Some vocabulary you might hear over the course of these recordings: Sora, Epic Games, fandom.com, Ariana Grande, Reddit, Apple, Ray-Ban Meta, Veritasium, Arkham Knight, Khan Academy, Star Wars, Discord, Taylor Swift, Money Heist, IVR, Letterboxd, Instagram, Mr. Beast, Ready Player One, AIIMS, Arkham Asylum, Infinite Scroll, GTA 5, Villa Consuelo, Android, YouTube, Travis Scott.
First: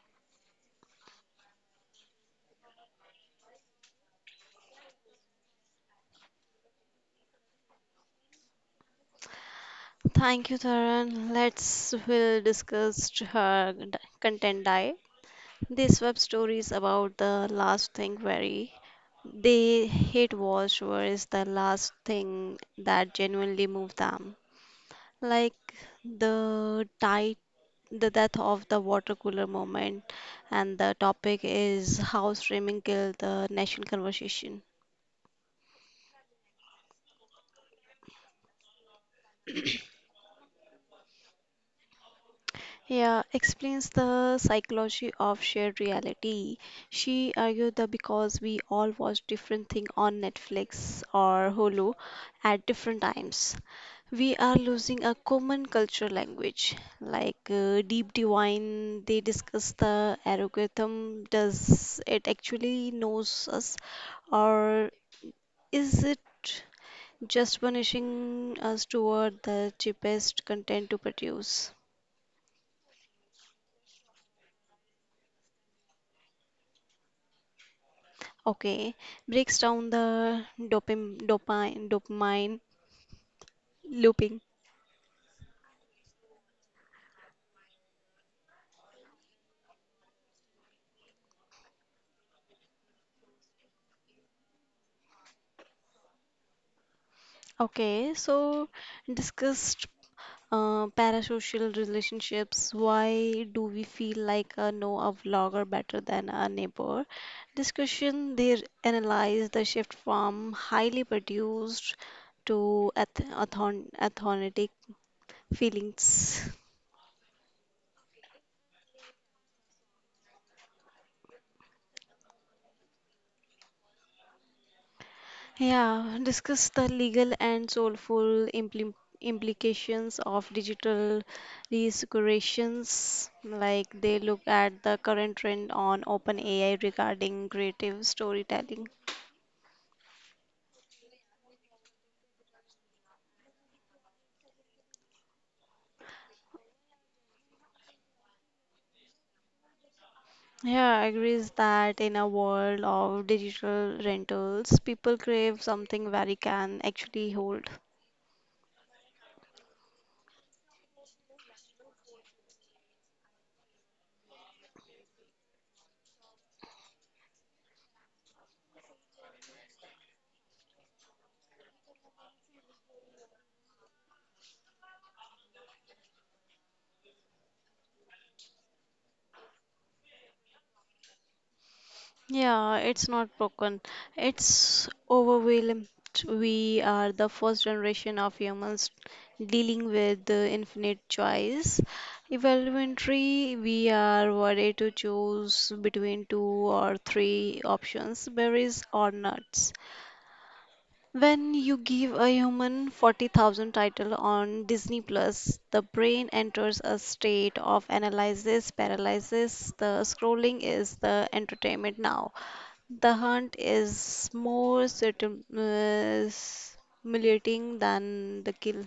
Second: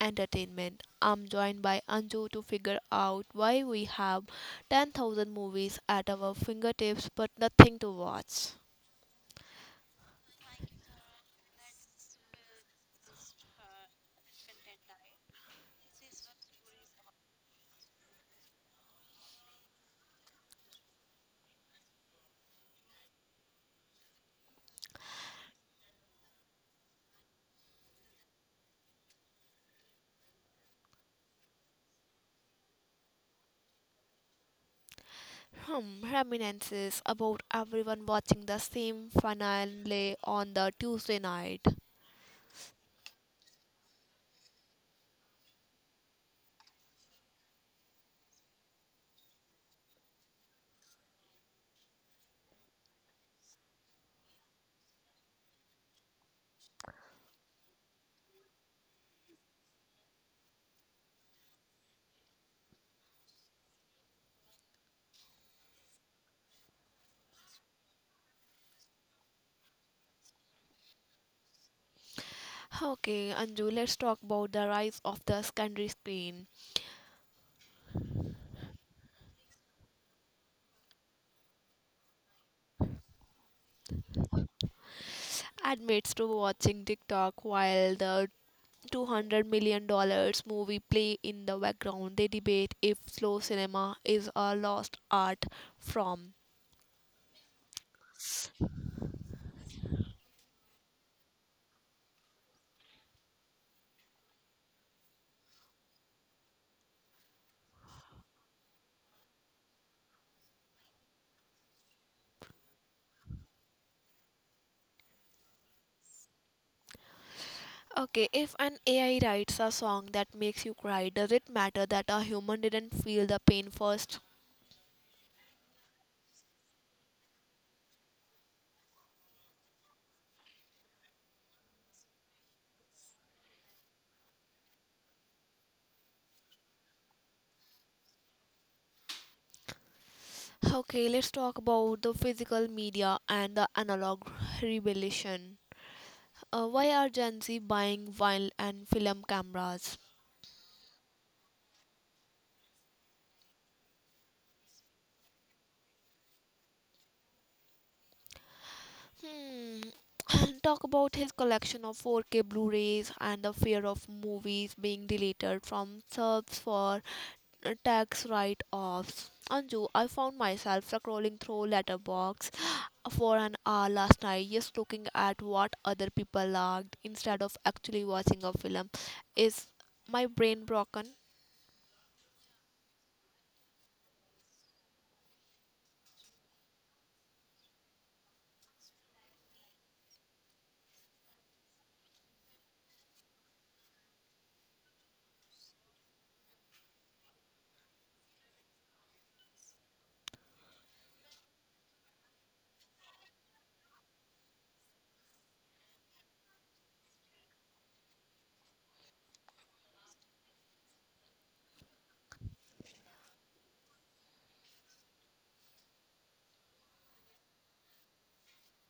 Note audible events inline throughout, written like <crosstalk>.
entertainment. I'm joined by Anju to figure out why we have 10,000 movies at our fingertips but nothing to watch. Thank you, Taran. Let's will discuss her content die. This web story is about the last thing very they hate watch or is the last thing that genuinely moved them. Like the tight the death of the water cooler moment and the topic is how streaming killed the national conversation. Hmm, reminiscences about everyone watching the same finale on the Tuesday night. Yeah, explains the psychology of shared reality. She argued that because we all watch different things on Netflix or Hulu at different times, we are losing a common cultural language. Like Deep Divine, they discuss the algorithm. Does it actually knows us, or is it just punishing us toward the cheapest content to produce? Okay, Anju, let's talk about the rise of the secondary screen. Okay, breaks down the dopamine looping. Admits to watching TikTok while the $200 million movie play in the background. They debate if slow cinema is a lost art from. Okay, so discussed parasocial relationships. Why do we feel like know a vlogger better than a neighbor? Discussion. They analyze the shift from highly produced to authentic feelings. Okay, if an AI writes a song that makes you cry, does it matter that a human didn't feel the pain first? Yeah, discuss the legal and soulful implim implications of digital resecurations. Like they look at the current trend on OpenAI regarding creative storytelling. Okay, let's talk about the physical media and the analog revolution. Why are Gen Z buying vinyl and film cameras? Yeah, I agrees that in a world of digital rentals, people crave something where it can actually hold. Hmm. <clears throat> And talk about his collection of 4K Blu-rays and the fear of movies being deleted from subs for tax write-offs. Anju, I found myself scrolling through Letterbox <gasps> for an hour last night, just looking at what other people liked instead of actually watching a film. Is my brain broken? Yeah, it's not broken. It's overwhelmed. We are the first generation of humans dealing with the infinite choice. Evaluatory, we are worried to choose between two or three options, berries or nuts. When you give a human 40,000 title on Disney Plus, the brain enters a state of analysis paralysis. The scrolling is the entertainment now. The hunt is more stimulating than the kill.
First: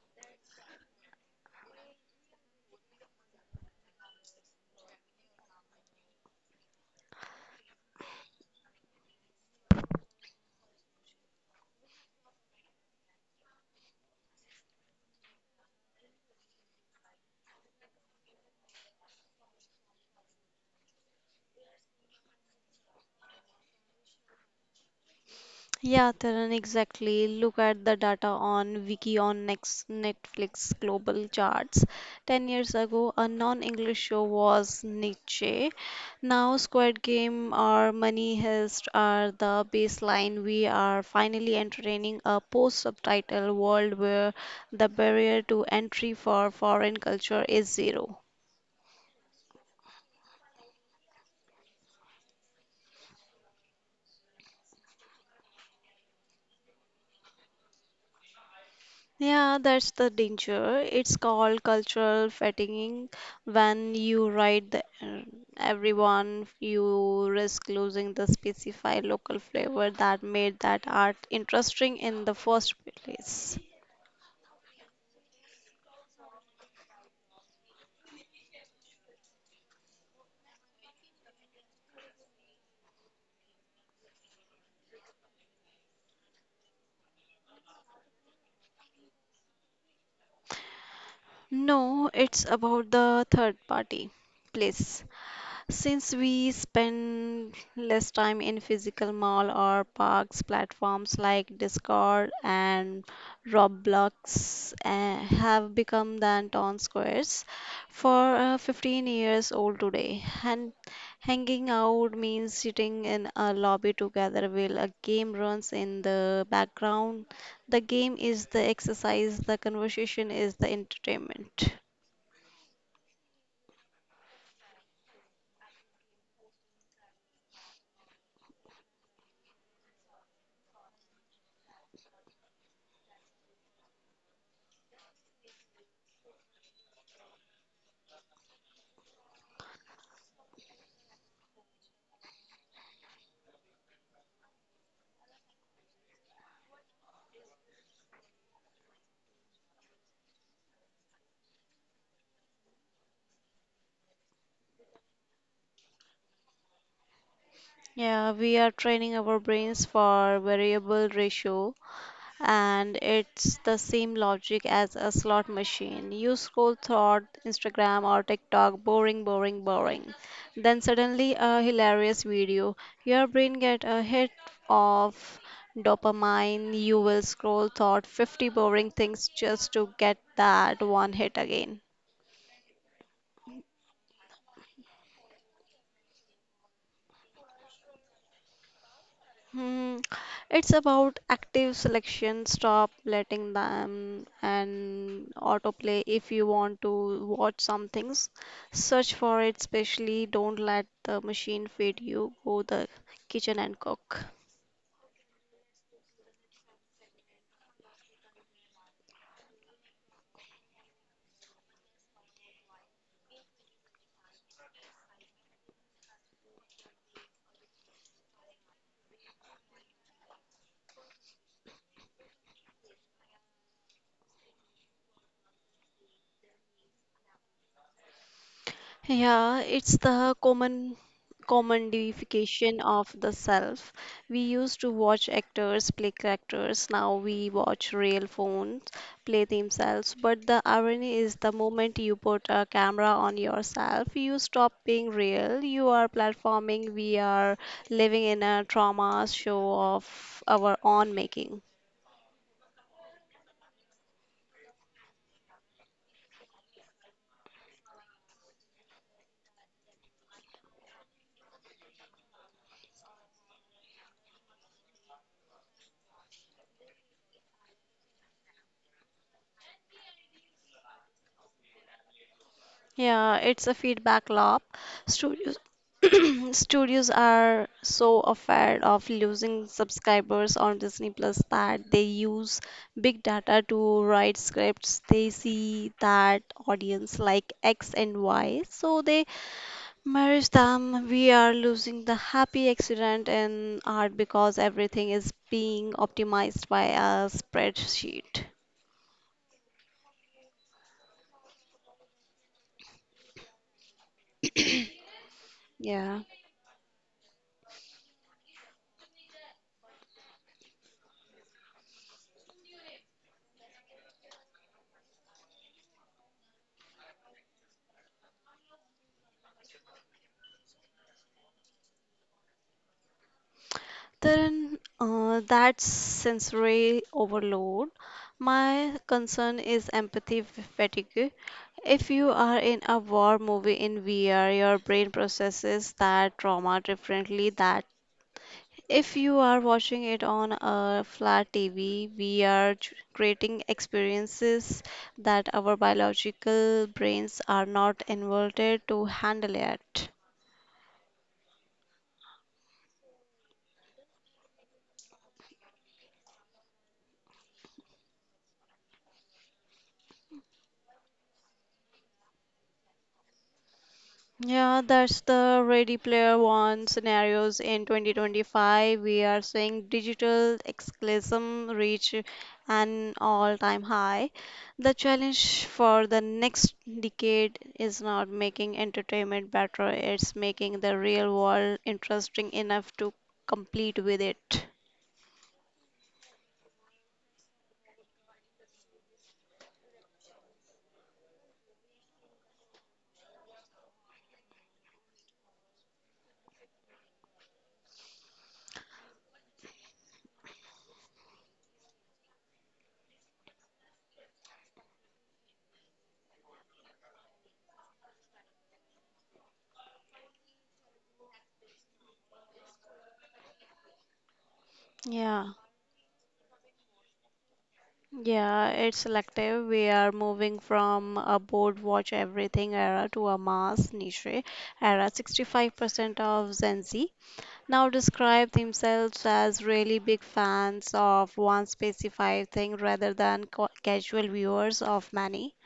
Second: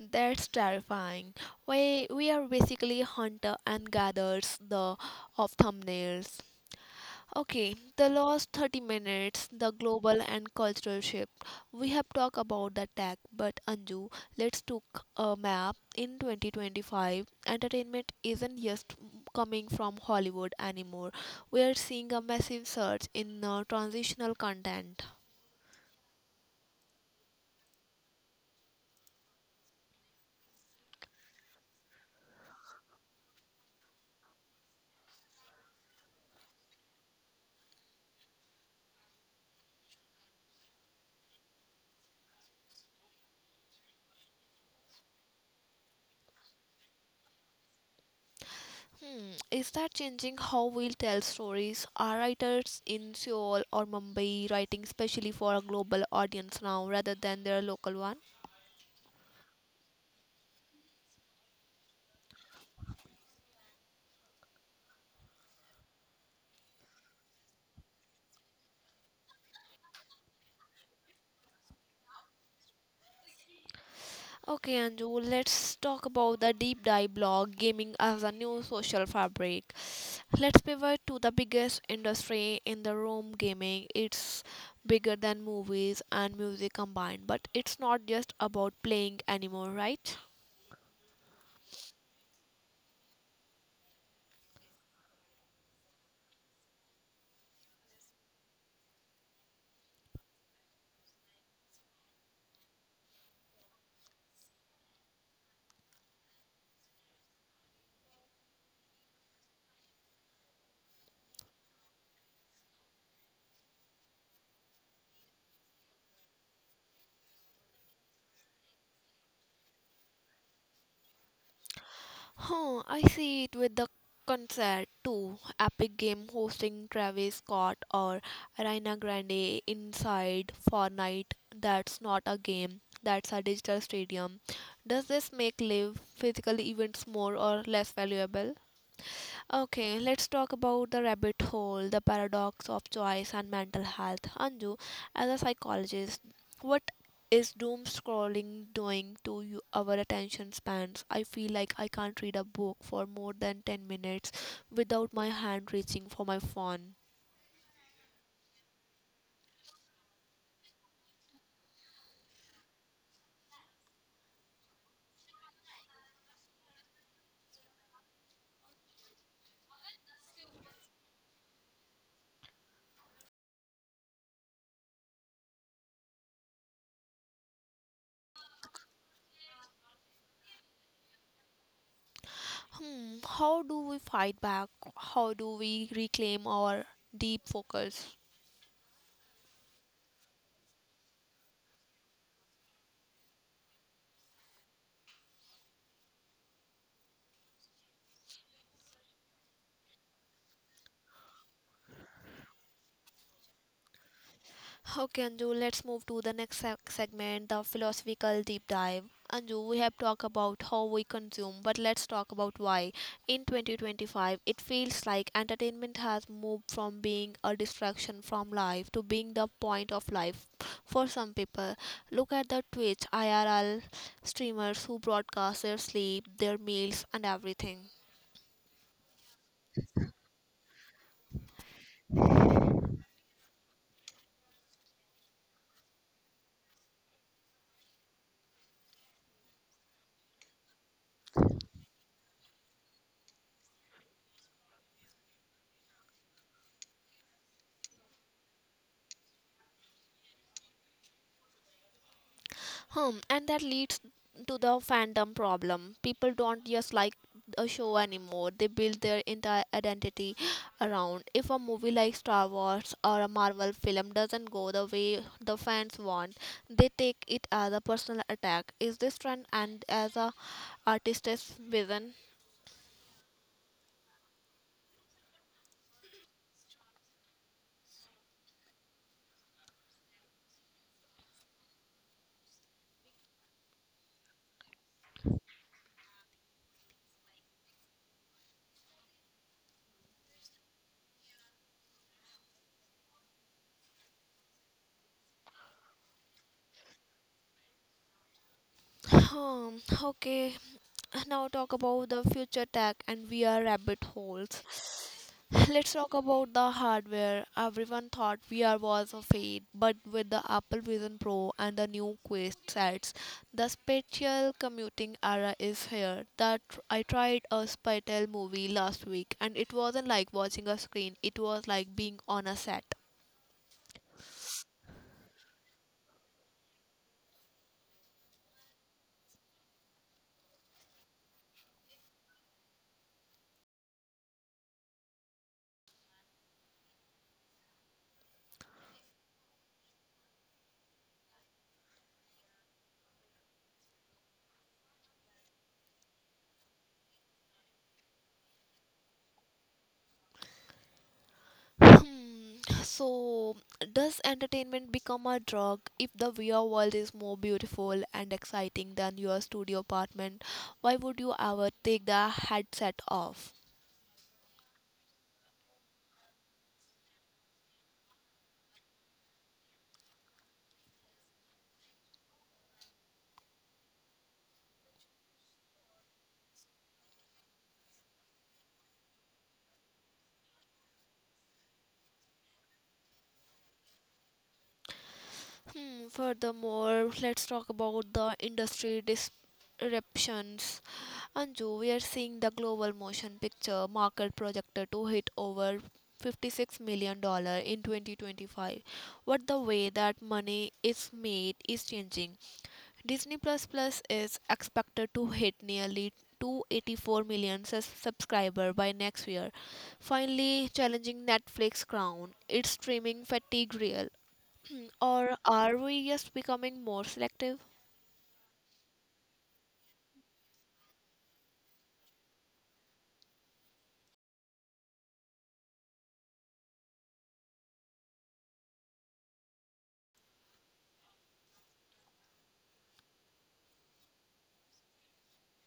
That's terrifying. We are basically hunter and gatherers the of thumbnails. Okay, the last 30 minutes, the global and cultural shift. We have talked about the tech, but Anju, let's took a map. In 2025, entertainment isn't just coming from Hollywood anymore. We are seeing a massive surge in transitional content. Yeah, Taran, exactly. Look at the data on Wiki on next Netflix global charts. 10 years ago, a non-English show was niche. Now, Squid Game or Money Heist are the baseline. We are finally entertaining a post-subtitle world where the barrier to entry for foreign culture is zero. Hmm, is that changing how we tell stories? Are writers in Seoul or Mumbai writing specially for a global audience now rather than their local one? Yeah, that's the danger. It's called cultural fatiguing. When you write the, everyone, you risk losing the specified local flavor that made that art interesting in the first place. Okay, Anju, let's talk about the deep dive blog gaming as a new social fabric. Let's pivot to the biggest industry in the room gaming. It's bigger than movies and music combined, but it's not just about playing anymore, right? No, it's about the third party place. Since we spend less time in physical mall or parks, platforms like Discord and Roblox have become the town squares for 15 years old today. And hanging out means sitting in a lobby together while a game runs in the background. The game is the exercise, the conversation is the entertainment. Huh, I see it with the concert too. Epic Game hosting Travis Scott or Ariana Grande inside Fortnite. That's not a game, that's a digital stadium. Does this make live physical events more or less valuable? Okay, let's talk about the rabbit hole, the paradox of choice and mental health. Anju, as a psychologist, what is doom scrolling doing to you, our attention spans? I feel like I can't read a book for more than 10 minutes without my hand reaching for my phone. Yeah, we are training our brains for variable ratio, and it's the same logic as a slot machine. You scroll through Instagram or TikTok, boring, boring, boring. Then suddenly a hilarious video. Your brain get a hit of dopamine. You will scroll through 50 boring things just to get that one hit again. Hmm, how do we fight back? How do we reclaim our deep focus? Hmm, It's about active selection. Stop letting them and autoplay if you want to watch some things. Search for it, especially don't let the machine feed you. Go the kitchen and cook. Okay, Anju, let's move to the next segment, the philosophical deep dive. Anju, we have talked about how we consume, but let's talk about why. In 2025, it feels like entertainment has moved from being a distraction from life to being the point of life for some people. Look at the Twitch IRL streamers who broadcast their sleep, their meals, and everything. Yeah, it's the common commodification of the self. We used to watch actors play characters, now we watch real phones play themselves. But the irony is the moment you put a camera on yourself, you stop being real. You are platforming, we are living in a trauma show of our own making. Hmm, and that leads to the fandom problem. People don't just like a show anymore. They build their entire identity around. If a movie like Star Wars or a Marvel film doesn't go the way the fans want, they take it as a personal attack. Is this trend and as a artist's vision? Yeah, it's a feedback loop. Studios <clears throat> studios are so afraid of losing subscribers on Disney Plus that they use big data to write scripts. They see that audience like X and Y, so they merge them. We are losing the happy accident in art because everything is being optimized by a spreadsheet. Hmm, okay. Now talk about the future tech and VR rabbit holes. <clears throat> <laughs> Let's talk Yeah. about the hardware. Everyone thought VR was a fad, but with the Apple Vision Pro and the new Quest sets, the spatial commuting era is here. That I tried a spatial movie last week, and it wasn't like watching a screen. It was like being on a set. Then that's sensory overload. My concern is empathy fatigue. If you are in a war movie in VR, your brain processes that trauma differently that if you are watching it on a flat TV, we are creating experiences that our biological brains are not inverted to handle yet. Hmm, so, does entertainment become a drug if the VR world is more beautiful and exciting than your studio apartment? Why would you ever take the headset off? Yeah, that's the Ready Player One scenarios in 2025. We are seeing digital escapism reach an all-time high. The challenge for the next decade is not making entertainment better, it's making the real world interesting enough to compete with it. Hmm, furthermore, let's talk about the industry disruptions. Anju, we are seeing the global motion picture market projected to hit over $56 million in 2025. What the way that money is made is changing. Disney Plus Plus is expected to hit nearly 284 million subscriber by next year, finally challenging Netflix crown. It's streaming fatigue real. Or Yeah. are we just becoming more selective? Yeah, it's selective. We are moving from a board watch everything era to a mass niche era. 65% of Gen Z now describe themselves as really big fans of one specified thing rather than casual viewers of many.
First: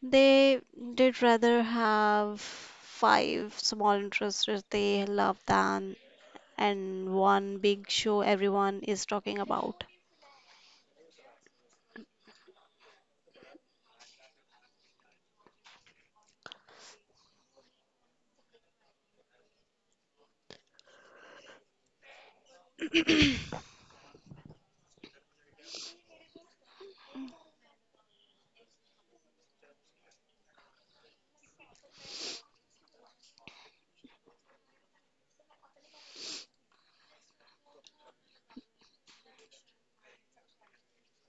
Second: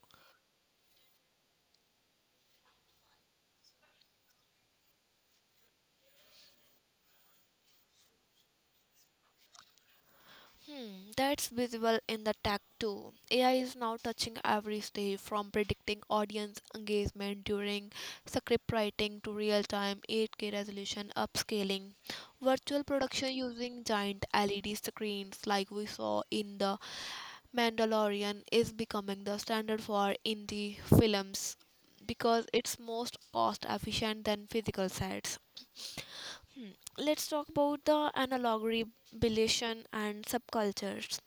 They did rather have five small interests they love than and one big show everyone is talking about. Hmm, that's visible in the tech too. AI is now touching every stage from predicting audience engagement during script writing to real time 8K resolution upscaling, virtual production using giant LED screens like we saw in The Mandalorian is becoming the standard for indie films because it's most cost efficient than physical sets. Hmm, let's talk about the analog rebellion and subcultures.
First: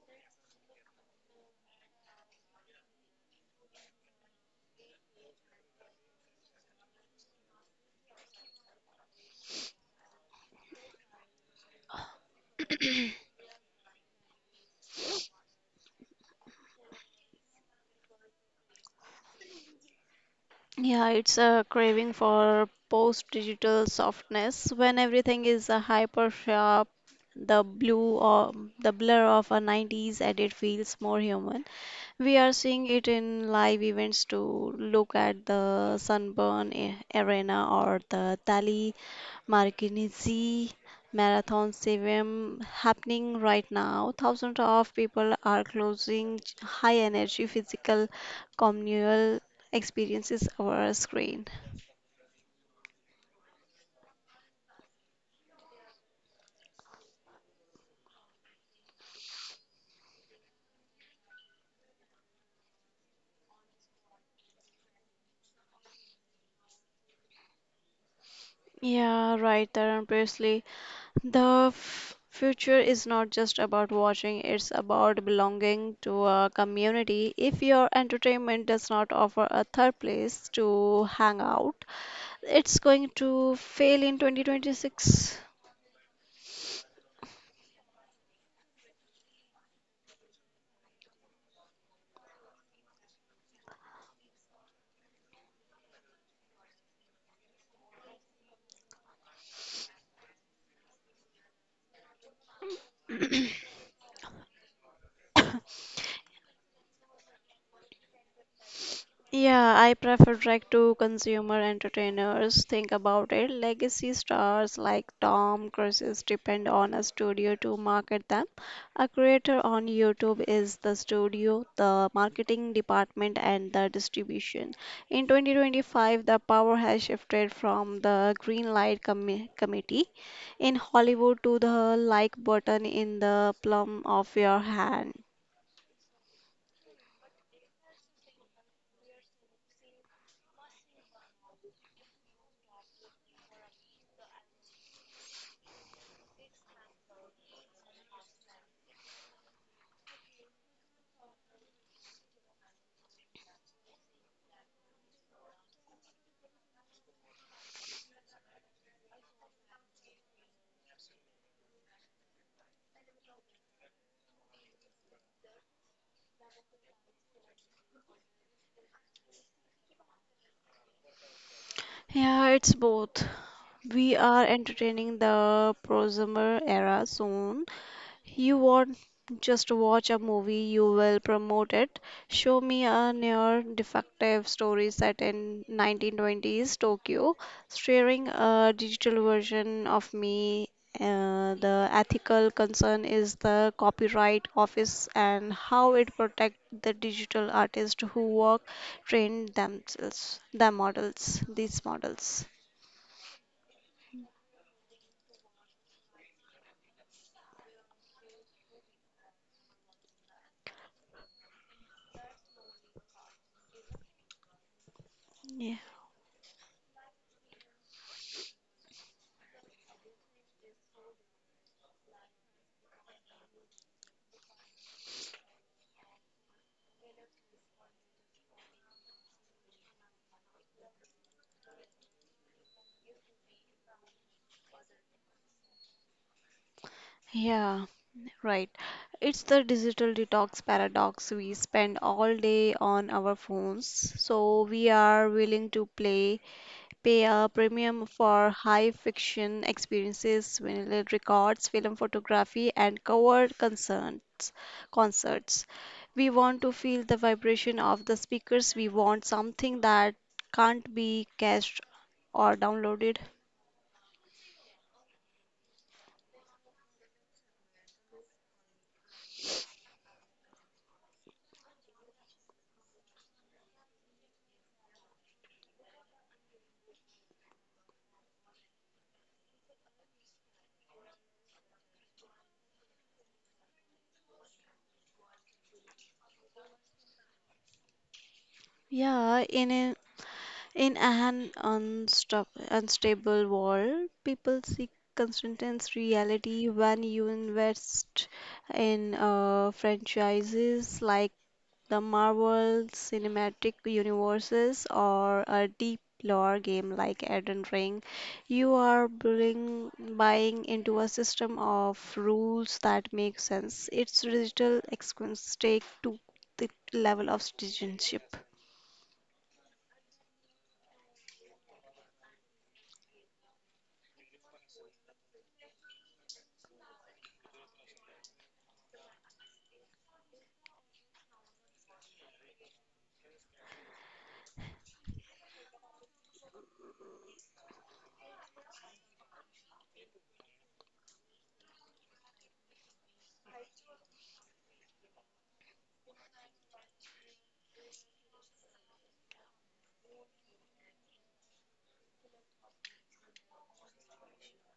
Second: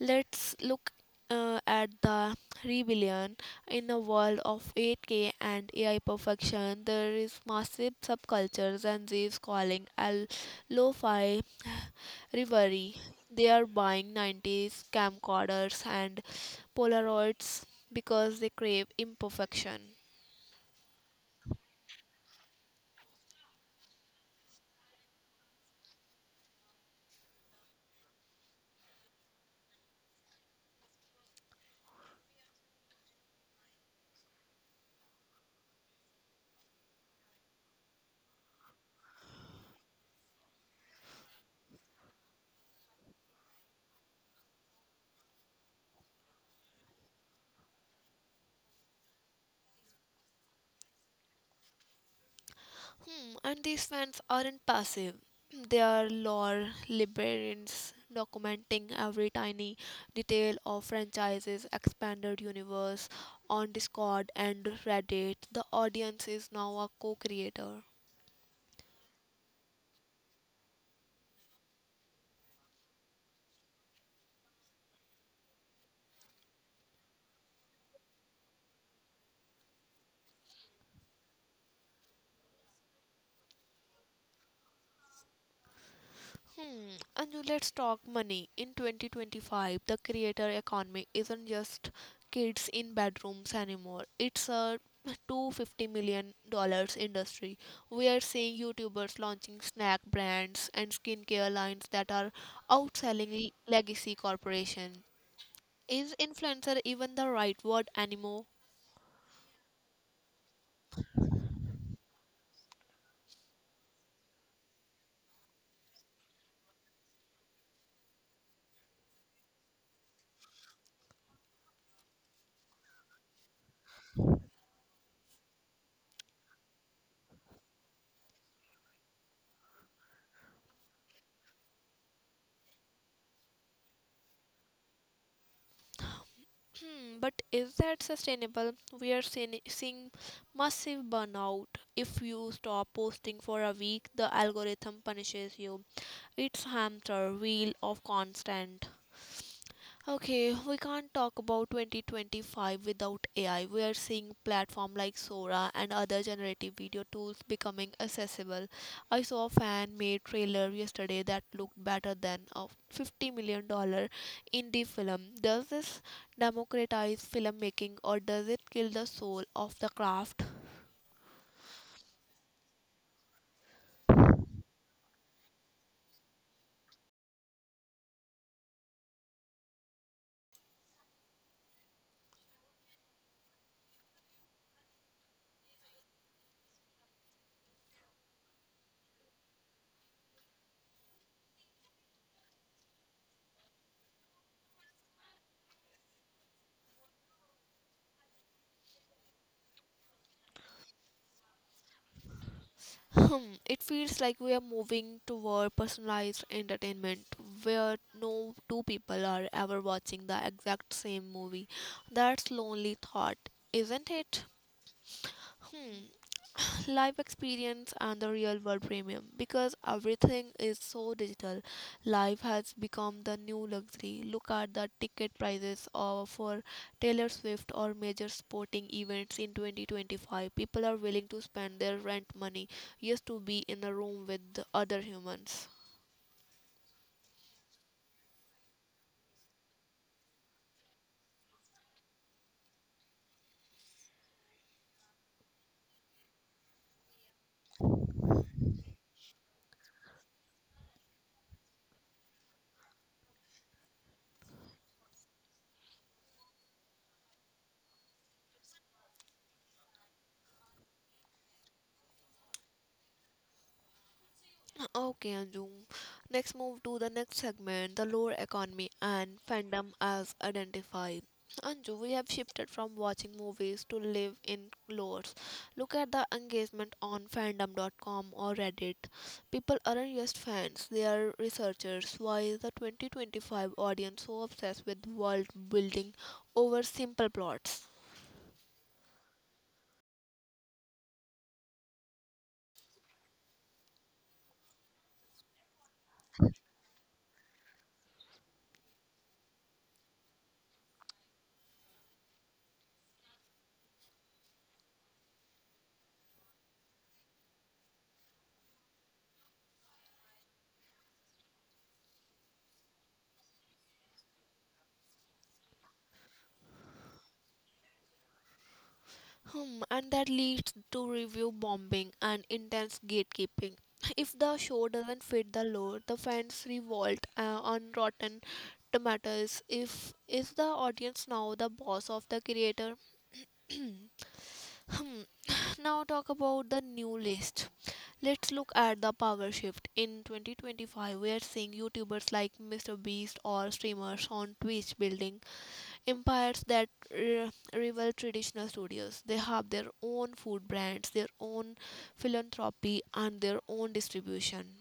Let's look at the rebellion in a world of 8K and AI perfection. There is massive subcultures and these calling a lo-fi reverie. They are buying 90s camcorders and Polaroids because they crave imperfection. Yeah, it's a craving for post-digital softness when everything is a hyper sharp. The blue or the blur of a 90s edit feels more human. We are seeing it in live events to look at the sunburn arena or the Tally Marikinizi marathon swim happening right now. Thousands of people are closing high energy physical communal experiences over a screen. Hmm, and these fans aren't passive. <clears throat> They are lore librarians documenting every tiny detail of franchises, expanded universe on Discord and Reddit. The audience is now a co-creator. Yeah, right, Tarun Presley. The future is not just about watching, it's about belonging to a community. If your entertainment does not offer a third place to hang out, it's going to fail in 2026. Hmm. And let's talk money. In 2025, the creator economy isn't just kids in bedrooms anymore. It's a $250 million industry. We are seeing YouTubers launching snack brands and skincare lines that are outselling legacy corporation. <coughs> Is influencer even the right word anymore? Yeah, I prefer direct to consumer entertainers. Think about it. Legacy stars like Tom Cruise depend on a studio to market them. A creator on YouTube is the studio, the marketing department, and the distribution. In 2025, the power has shifted from the green light committee in Hollywood to the like button in the palm of your hand. Hmm, but is that sustainable? We are seeing massive burnout. If you stop posting for a week, the algorithm punishes you. It's hamster wheel of constant. Okay, we can't talk about 2025 without AI. We are seeing platforms like Sora and other generative video tools becoming accessible. I saw a fan-made trailer yesterday that looked better than a $50 million indie film. Does this democratize filmmaking or does it kill the soul of the craft? Yeah, it's both. We are entertaining the prosumer era soon. You won't just watch a movie, you will promote it. Show me a near defective story set in 1920s Tokyo, sharing a digital version of me. The ethical concern is the copyright office and how it protects the digital artists who work train themselves, the models, these models. Hmm, it feels like we are moving toward personalized entertainment where no two people are ever watching the exact same movie. That's lonely thought, isn't it? Yeah. Hmm. <sighs> Life experience and the real world premium because everything is so digital. Life has become the new luxury. Look at the ticket prices of, for Taylor Swift or major sporting events in 2025. People are willing to spend their rent money just to be in a room with the other humans. Yeah. Right. It's the digital detox paradox. We spend all day on our phones, so we are willing to pay a premium for high fiction experiences, vinyl records, film photography, and cover concerts. Concerts. We want to feel the vibration of the speakers. We want something that can't be cached or downloaded. Okay, Anjum. Next, move to the next segment, the lore economy and fandom as identified. Anju, we have shifted from watching movies to live in lores. Look at the engagement on fandom.com or Reddit. People aren't just fans, they are researchers. Why is the 2025 audience so obsessed with world building over simple plots? Yeah, in an unstable world, people seek consistent reality when you invest in franchises like the Marvel Cinematic Universes or a deep lore game like Elden Ring. You are buying into a system of rules that make sense. Its digital experience take to the level of citizenship. Hmm, and that leads to review bombing and intense gatekeeping. If the show doesn't fit the lore, the fans revolt on Rotten Tomatoes. If is the audience now the boss of the creator? Hmm. <sighs> Now talk about the new list. Let's look at the power shift. In 2025, we are seeing YouTubers like Mr. Beast or streamers on Twitch building empires that rival traditional studios. They have their own food brands, their own philanthropy, and their own distribution. <clears throat>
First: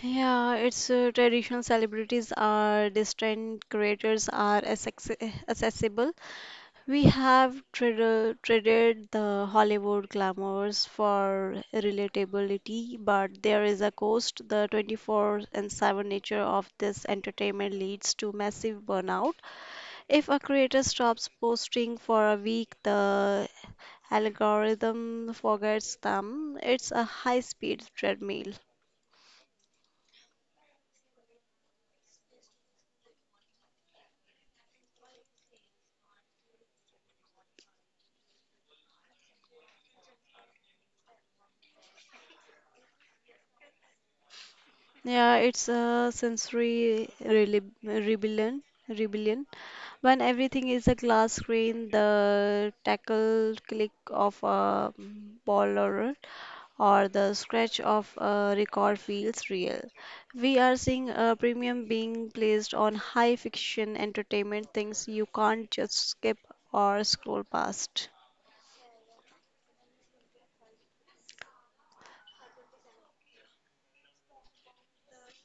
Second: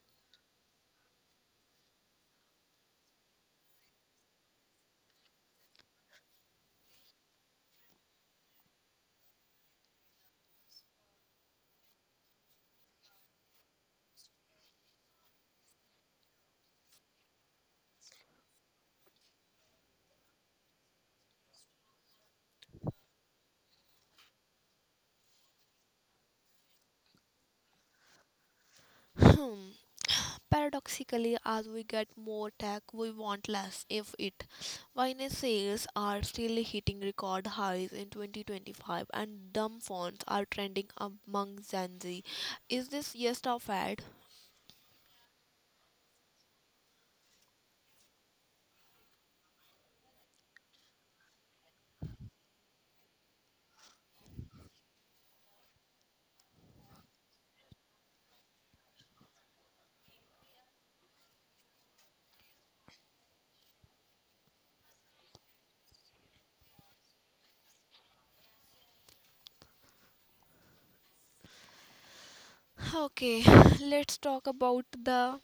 Yeah, its traditional celebrities are distant creators are accessible. We have traded the Hollywood glamours for relatability, but there is a cost. The 24/7 nature of this entertainment leads to massive burnout. If a creator stops posting for a week, the algorithm forgets them. It's a high-speed treadmill. Hmm. Paradoxically, as we get more tech, we want less, if it. Wine sales are still hitting record highs in 2025, and dumb fonts are trending among Gen Z. Is this yes or fad? Yeah, it's a sensory rebellion. When everything is a glass screen, the tackle click of a baller or the scratch of a record feels real. We are seeing a premium being placed on high fiction entertainment things you can't just skip or scroll past. Okay, <laughs> let's talk about the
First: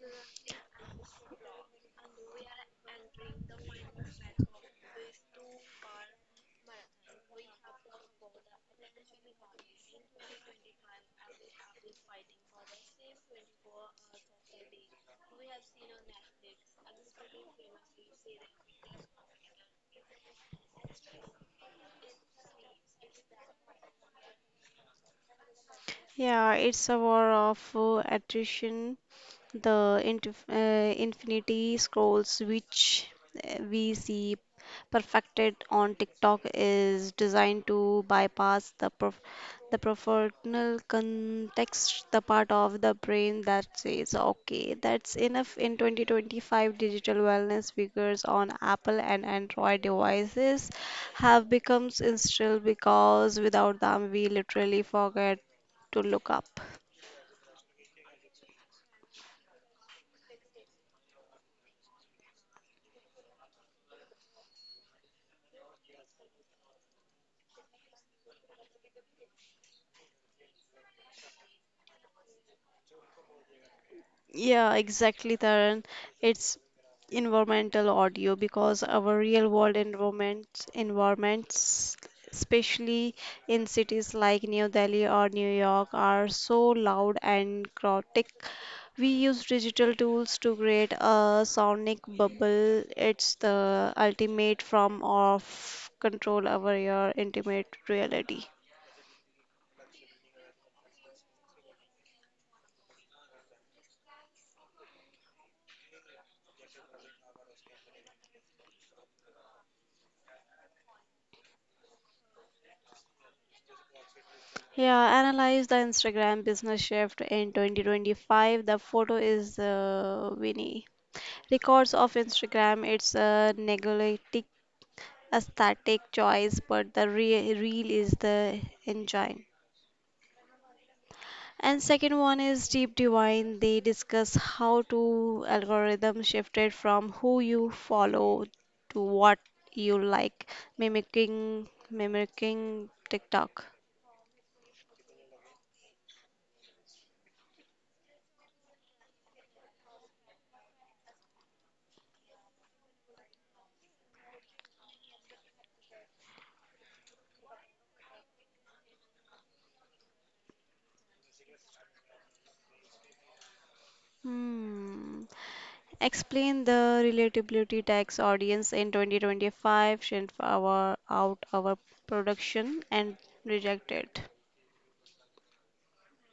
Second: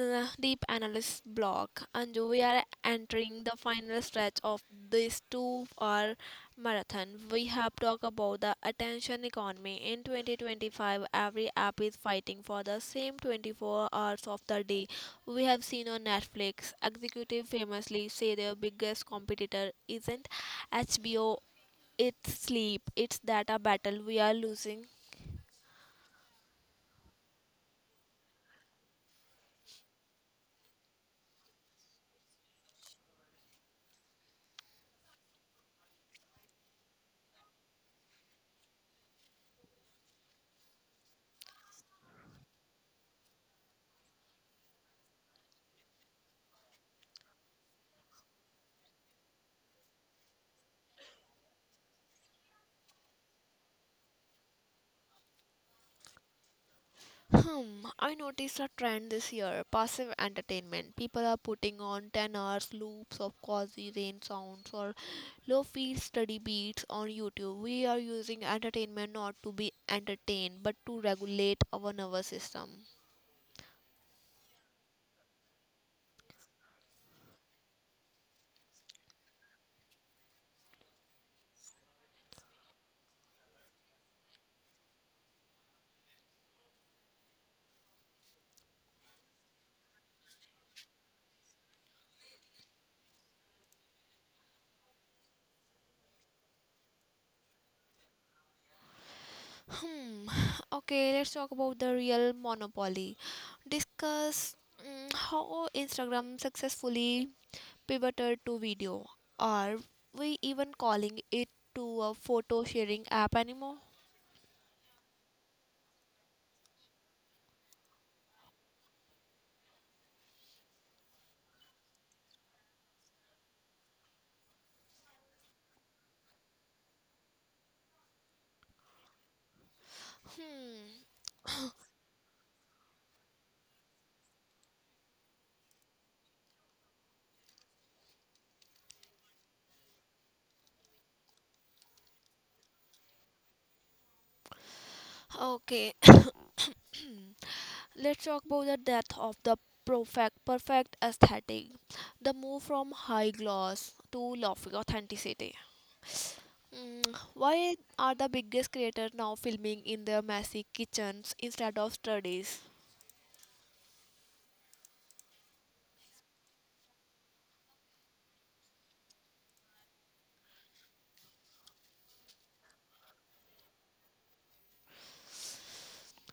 deep analyst block, and we are entering the final stretch of this two-hour marathon. We have talked about the attention economy. In 2025, every app is fighting for the same 24 hours of the day. We have seen on Netflix, executive famously say their biggest competitor isn't HBO, it's sleep. It's that a battle we are losing. Yeah, it's a war of attrition. The Infinity Scrolls, which we see perfected on TikTok, is designed to bypass the the professional context, the part of the brain that says, "Okay, that's enough." In 2025, digital wellness figures on Apple and Android devices have become instilled because without them, we literally forget to look up. Hmm, I noticed a trend this year passive entertainment. People are putting on 10 hours loops of quasi rain sounds or low fi study beats on YouTube. We are using entertainment not to be entertained but to regulate our nervous system. Yeah, exactly, Taran. It's environmental audio because our real world environments, especially in cities like New Delhi or New York, are so loud and chaotic. We use digital tools to create a sonic bubble. It's the ultimate form of control over your intimate reality. Hmm, <sighs> okay, let's talk about the real monopoly. Discuss how Instagram successfully pivoted to video. Are we even calling it to a photo sharing app anymore? Yeah, analyze the Instagram business shift in 2025. The photo is Winnie. Records of Instagram, it's a neglected aesthetic choice, but the re real is the engine. Hmm. And second one is Deep Divine. They discuss how to algorithm shifted from who you follow to what you like, mimicking TikTok. Okay, <coughs> <clears throat> let's talk about the death of the perfect aesthetic. The move from high gloss to lofty authenticity. Hmm. Why are the biggest creators now filming in their messy kitchens instead of studies? Hmm. Explain the relatability tax audience in 2025, send our out our production and reject it.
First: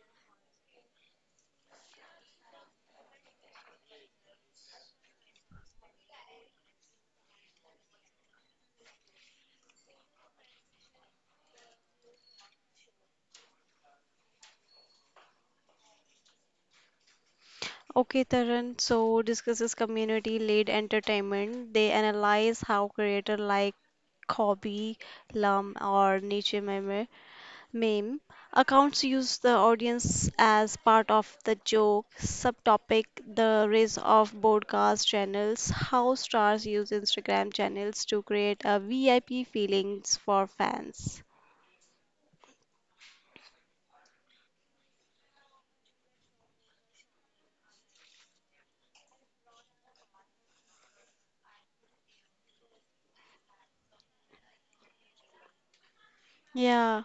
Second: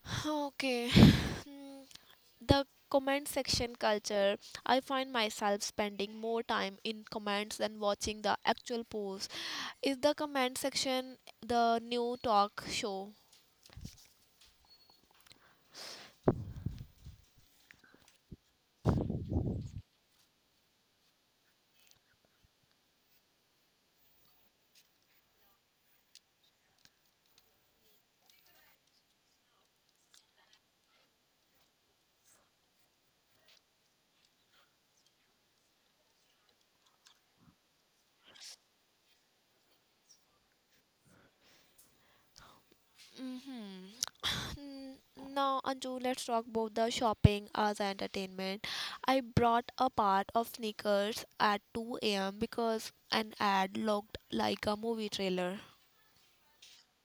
<sighs> Okay. <coughs> Hmm. The comment section culture. I find myself spending more time in comments than watching the actual posts. Is the comment section the new talk show? Okay, Taran, so discusses community-led entertainment. They analyze how creator like Kobe, Lum, or Niche Meme accounts use the audience as part of the joke. Subtopic the rise of broadcast channels. How stars use Instagram channels to create a VIP feelings for fans. Mm-hmm. <sighs> N- Now, Anju, let's talk about the shopping as entertainment. I brought a part of sneakers at 2 a.m. because an ad looked like a movie trailer. Yeah.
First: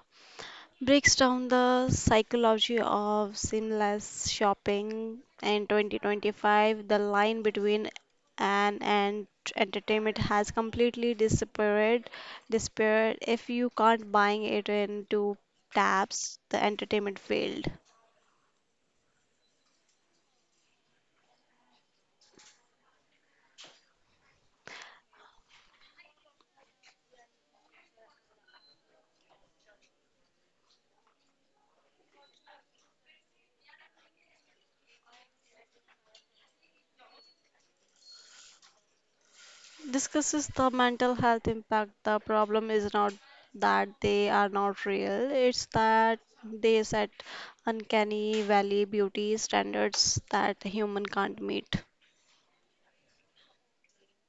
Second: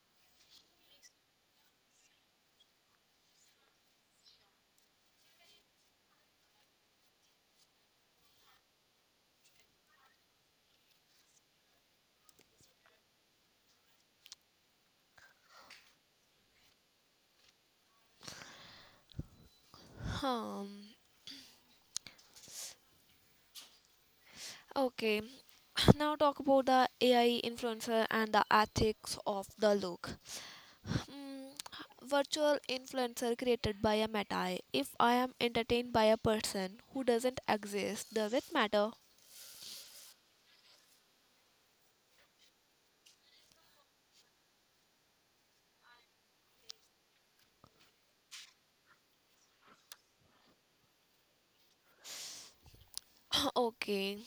Breaks down the psychology of seamless shopping in 2025, the line between an and entertainment has completely disappeared. If you can't buying it in two taps, the entertainment failed. Um, okay. <sighs> Now talk about the AI influencer and the ethics of the look. Mm, Virtual influencer created by a meta. If I am entertained by a person who doesn't exist, does it matter? Discusses the mental health impact. The problem is not that they are not real, it's that they set uncanny valley beauty standards that human can't meet. <laughs> Okay,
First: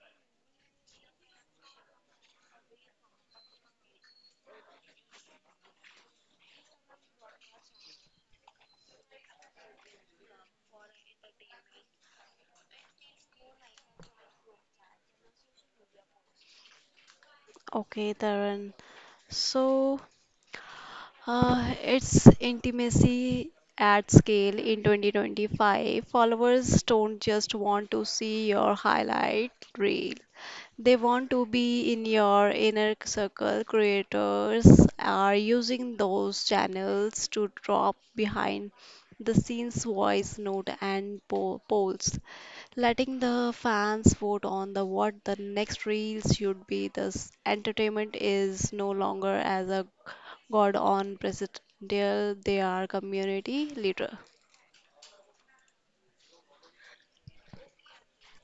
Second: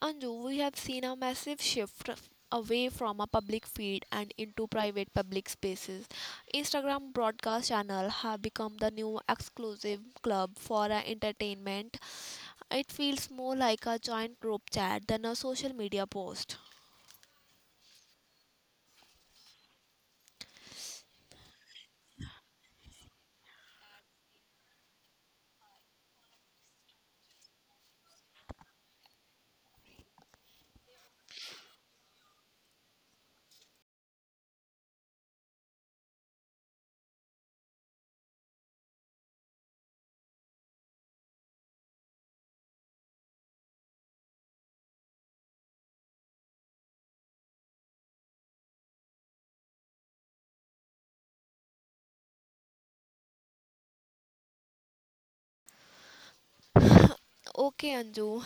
Anju, we have seen a massive shift away from a public feed and into private public spaces. Instagram broadcast channel have become the new exclusive club for entertainment. It feels more like a joint group chat than a social media post. Okay, Taran. So, it's intimacy at scale in 2025. Followers don't just want to see your highlight reel. They want to be in your inner circle. Creators are using those channels to drop behind the scenes voice note and polls, letting the fans vote on the what the next reel should be. Thus, entertainment is no longer as a god on presidential; they are community leader. Okay, Anju,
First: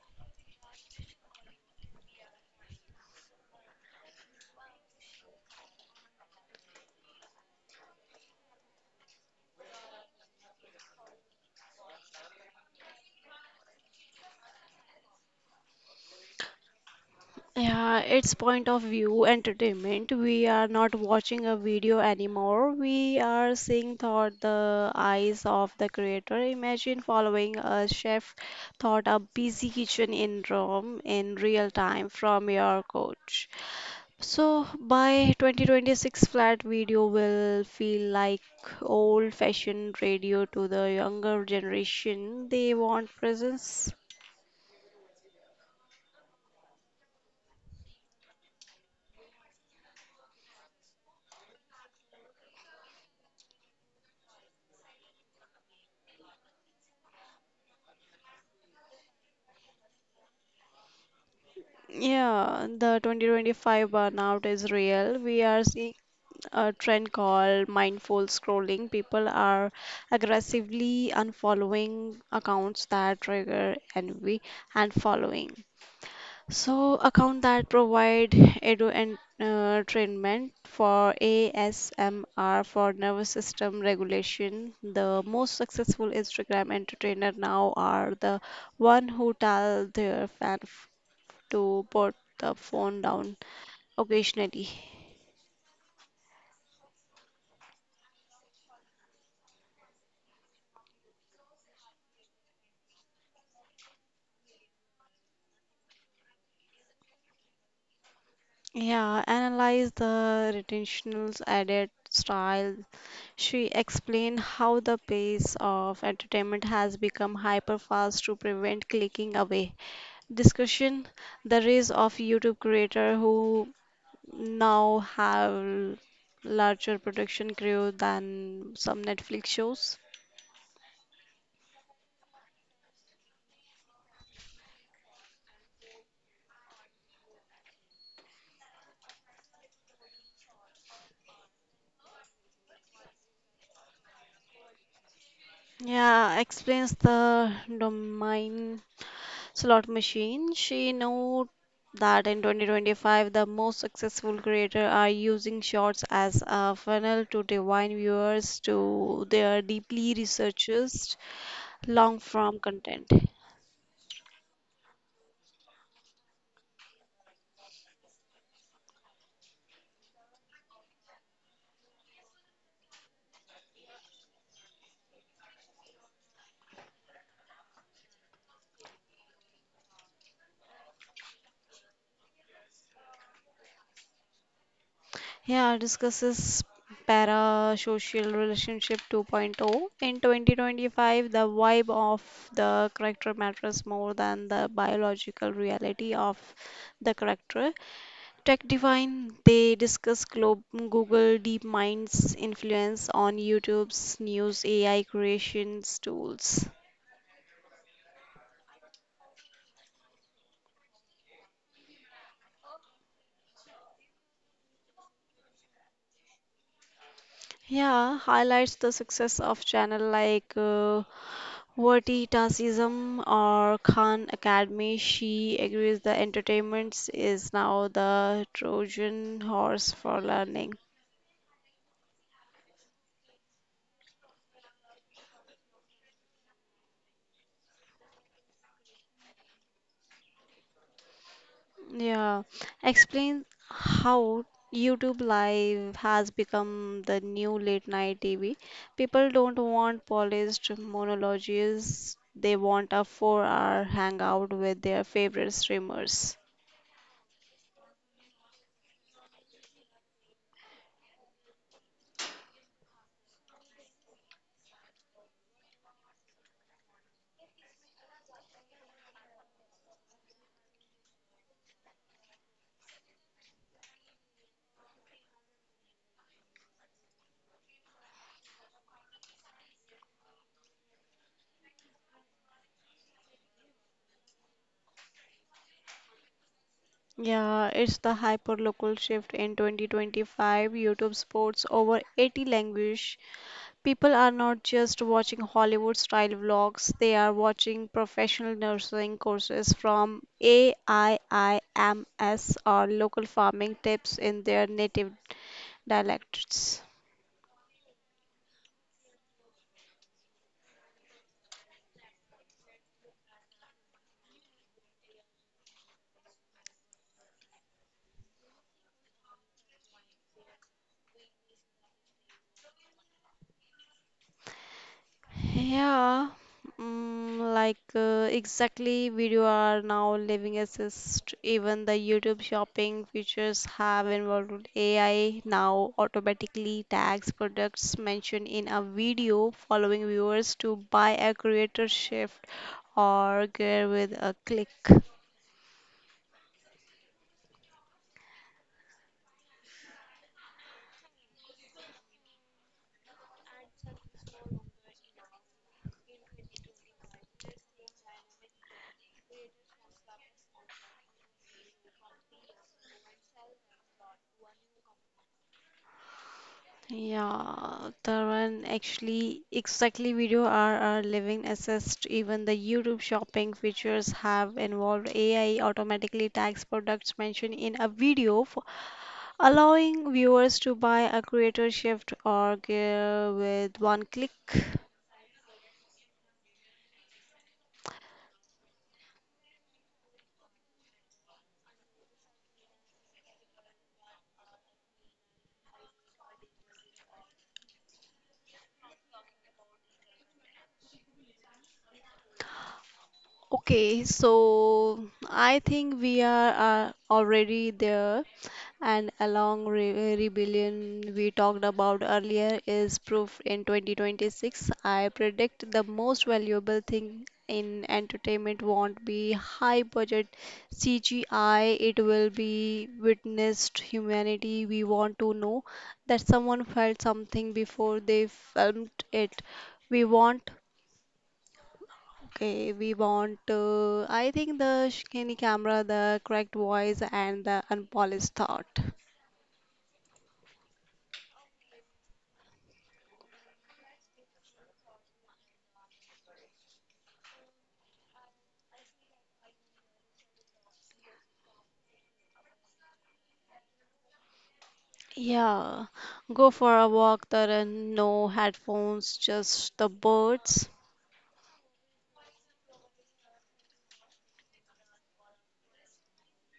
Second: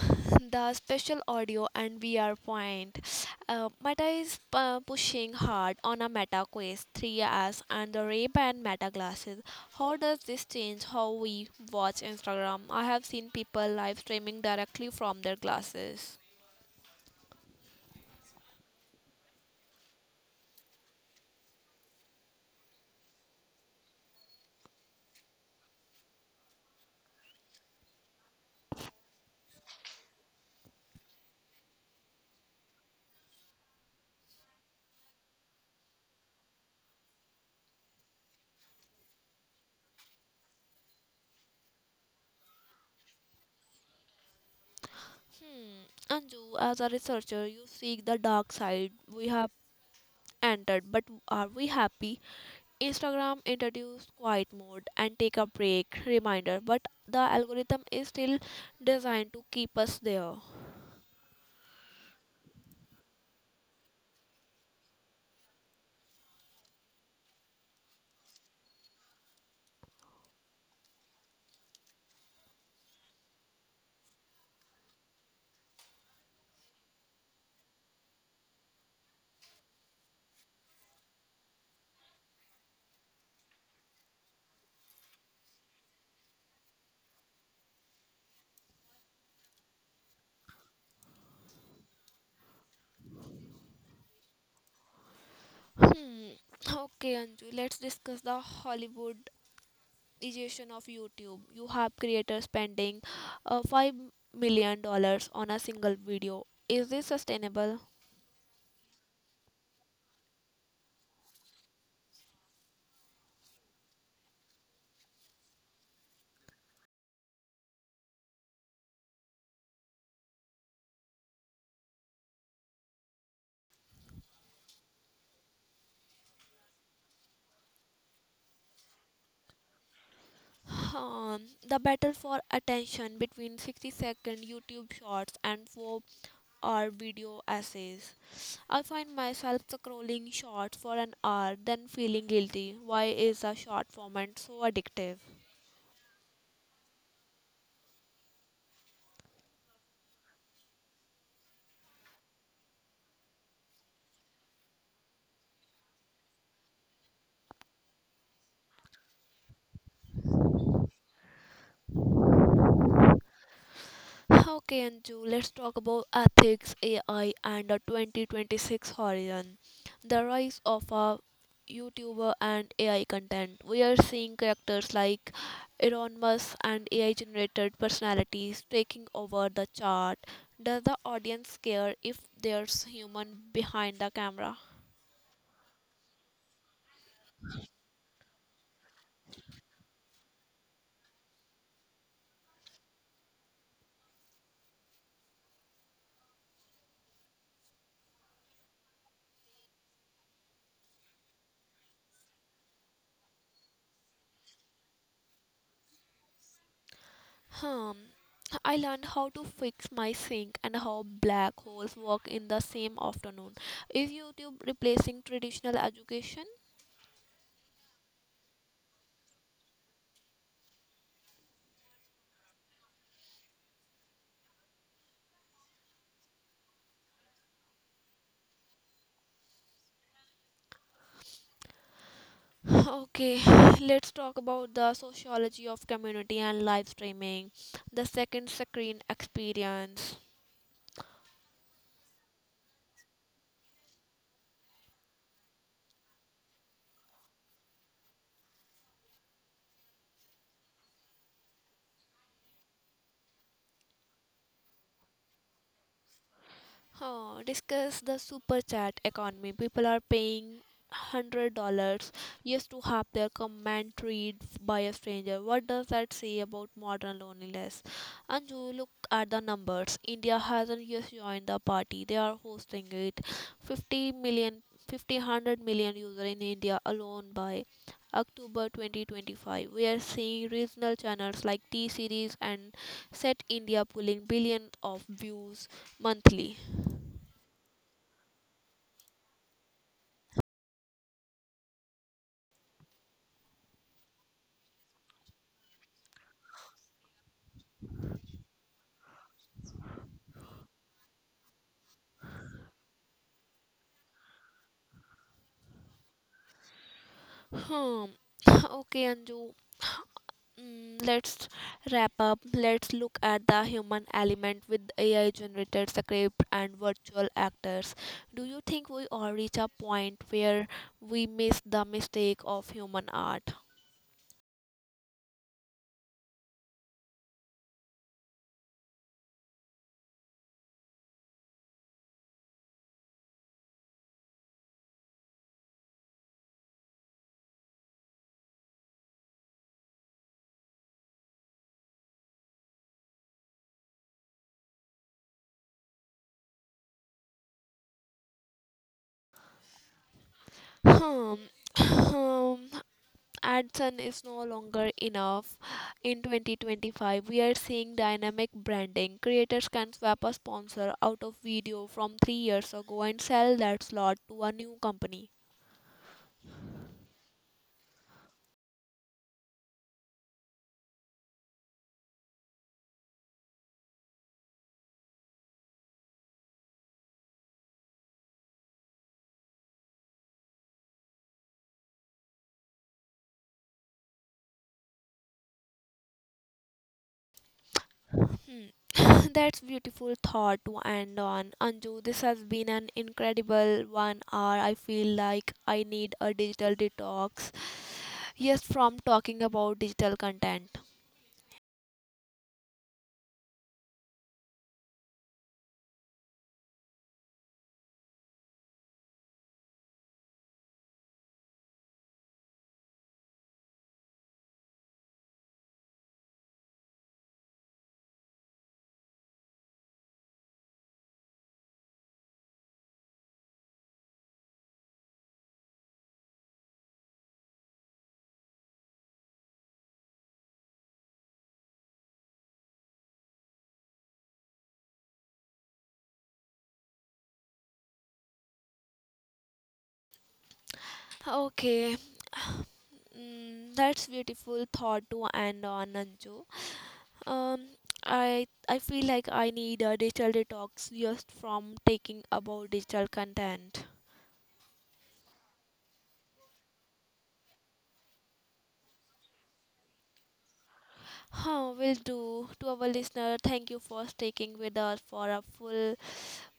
<laughs> the special audio and VR point. Meta is pushing hard on a Meta Quest Three S and the Ray-Ban Meta glasses. How does this change how we watch Instagram? I have seen people live streaming directly from their glasses. Yeah, it's point of view entertainment. We are not watching a video anymore. We are seeing through the eyes of the creator. Imagine following a chef through a busy kitchen in Rome in real time from your couch. So by 2026, flat video will feel like old-fashioned radio to the younger generation. They want presence. Anju, as a researcher, you seek the dark side. We have entered, but are we happy? Instagram introduced quiet mode and take a break reminder, but the algorithm is still designed to keep us there. Yeah, the 2025 burnout is real. We are seeing a trend called mindful scrolling. People are aggressively unfollowing accounts that trigger envy and following. So, accounts that provide edu and treatment for ASMR for nervous system regulation. The most successful Instagram entertainer now are the one who tell their fan to put the phone down occasionally. Hmm. Okay, Anju, let's discuss the Hollywood edition of YouTube. You have creators spending $5 million on a single video. Is this sustainable? Yeah, analyze the retentionals edit style. She explained how the pace of entertainment has become hyper fast to prevent clicking away. Discussion the rise of YouTube creators who now have larger production crew than some Netflix shows. The battle for attention between 60-second YouTube shorts and 4-hour video essays. I find myself scrolling shorts for an hour, then feeling guilty. Why is a short format so addictive? Yeah, explains the domain Slot Machine. She knew that in 2025, the most successful creators are using shorts as a funnel to divine viewers to their deeply researched long form content. Okay, Anju, let's talk about ethics, AI, and the 2026 horizon. The rise of a YouTuber and AI content. We are seeing characters like Elon Musk and AI generated personalities taking over the chart. Does the audience care if there's human behind the camera? Yeah, discusses parasocial relationship 2.0. In 2025, the vibe of the character matters more than the biological reality of the character. Tech Divine, they discuss Google DeepMind's influence on YouTube's news AI creations tools. Hmm. I learned how to fix my sink and how black holes work in the same afternoon. Is YouTube replacing traditional education? Yeah, highlights the success of channel like Vertitasism or Khan Academy. She agrees the entertainment is now the Trojan horse for learning. <laughs> Okay, <sighs> let's talk about the sociology of community and live streaming, the second screen experience. Yeah, explain how YouTube Live has become the new late night TV. People don't want polished monologues, they want a 4-hour hangout with their favorite streamers. Huh, discuss the super chat economy. People are paying $100 just to have their comment read by a stranger. What does that say about modern loneliness? And you look at the numbers. India hasn't just joined the party; they are hosting it. 50 million, fifty hundred million user in India alone by October 2025. We are seeing regional channels like T Series and Set India pulling billions of views monthly. Yeah, it's the hyper-local shift in 2025. YouTube sports over 80 languages. People are not just watching Hollywood style vlogs, they are watching professional nursing courses from AIIMS or local farming tips in their native dialects. Hmm. <laughs> <sighs> Okay, Anju. <sighs> Let's wrap up. Let's look at the human element with AI generated script and virtual actors. Do you think we all reach a point where we miss the mistake of human art? Yeah, like exactly video are now living assist. Even the YouTube shopping features have involved AI now automatically tags products mentioned in a video, following viewers to buy a creator shift or gear with a click. Hmm. <laughs> <clears throat> And sun is no longer enough. In 2025, we are seeing dynamic branding. Creators can swap a sponsor out of video from 3 years ago and sell that slot to a new company. Yeah, Tarun, actually, exactly video are our living assets. Even the YouTube shopping features have involved AI automatically tags products mentioned in a video for allowing viewers to buy a creator shift or gear with one click. Hmm. <laughs> <coughs> That's beautiful thought to end on. Anju, this has been an incredible one hour. I feel like I need a digital detox. Yes, from talking about digital content. Okay, so I think we are already there, and along re rebellion we talked about earlier is proof in 2026. I predict the most valuable thing in entertainment won't be high budget CGI, it will be witnessed humanity. We want to know that someone felt something before they filmed it. We want Okay, we want to, I think the skinny camera, the correct voice, and the unpolished thought. Okay. <sighs> That's beautiful thought to end on, Anju. Um, I feel like I need a digital detox just from taking about digital content. Yeah, go for a walk, Taran. No headphones, just the birds. Huh, will do. To our listener, thank you for sticking with us for a full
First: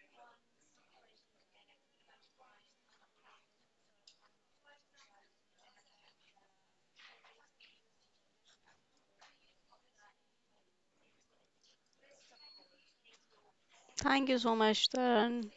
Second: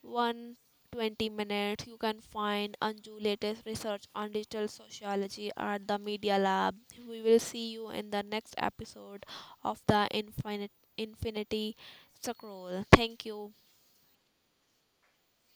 120 minutes. You can find Anju latest research on digital sociology at the Media Lab. We will see you in the next episode of the Infinite Infinity Scroll. Thank you. Thank you so much, Taran.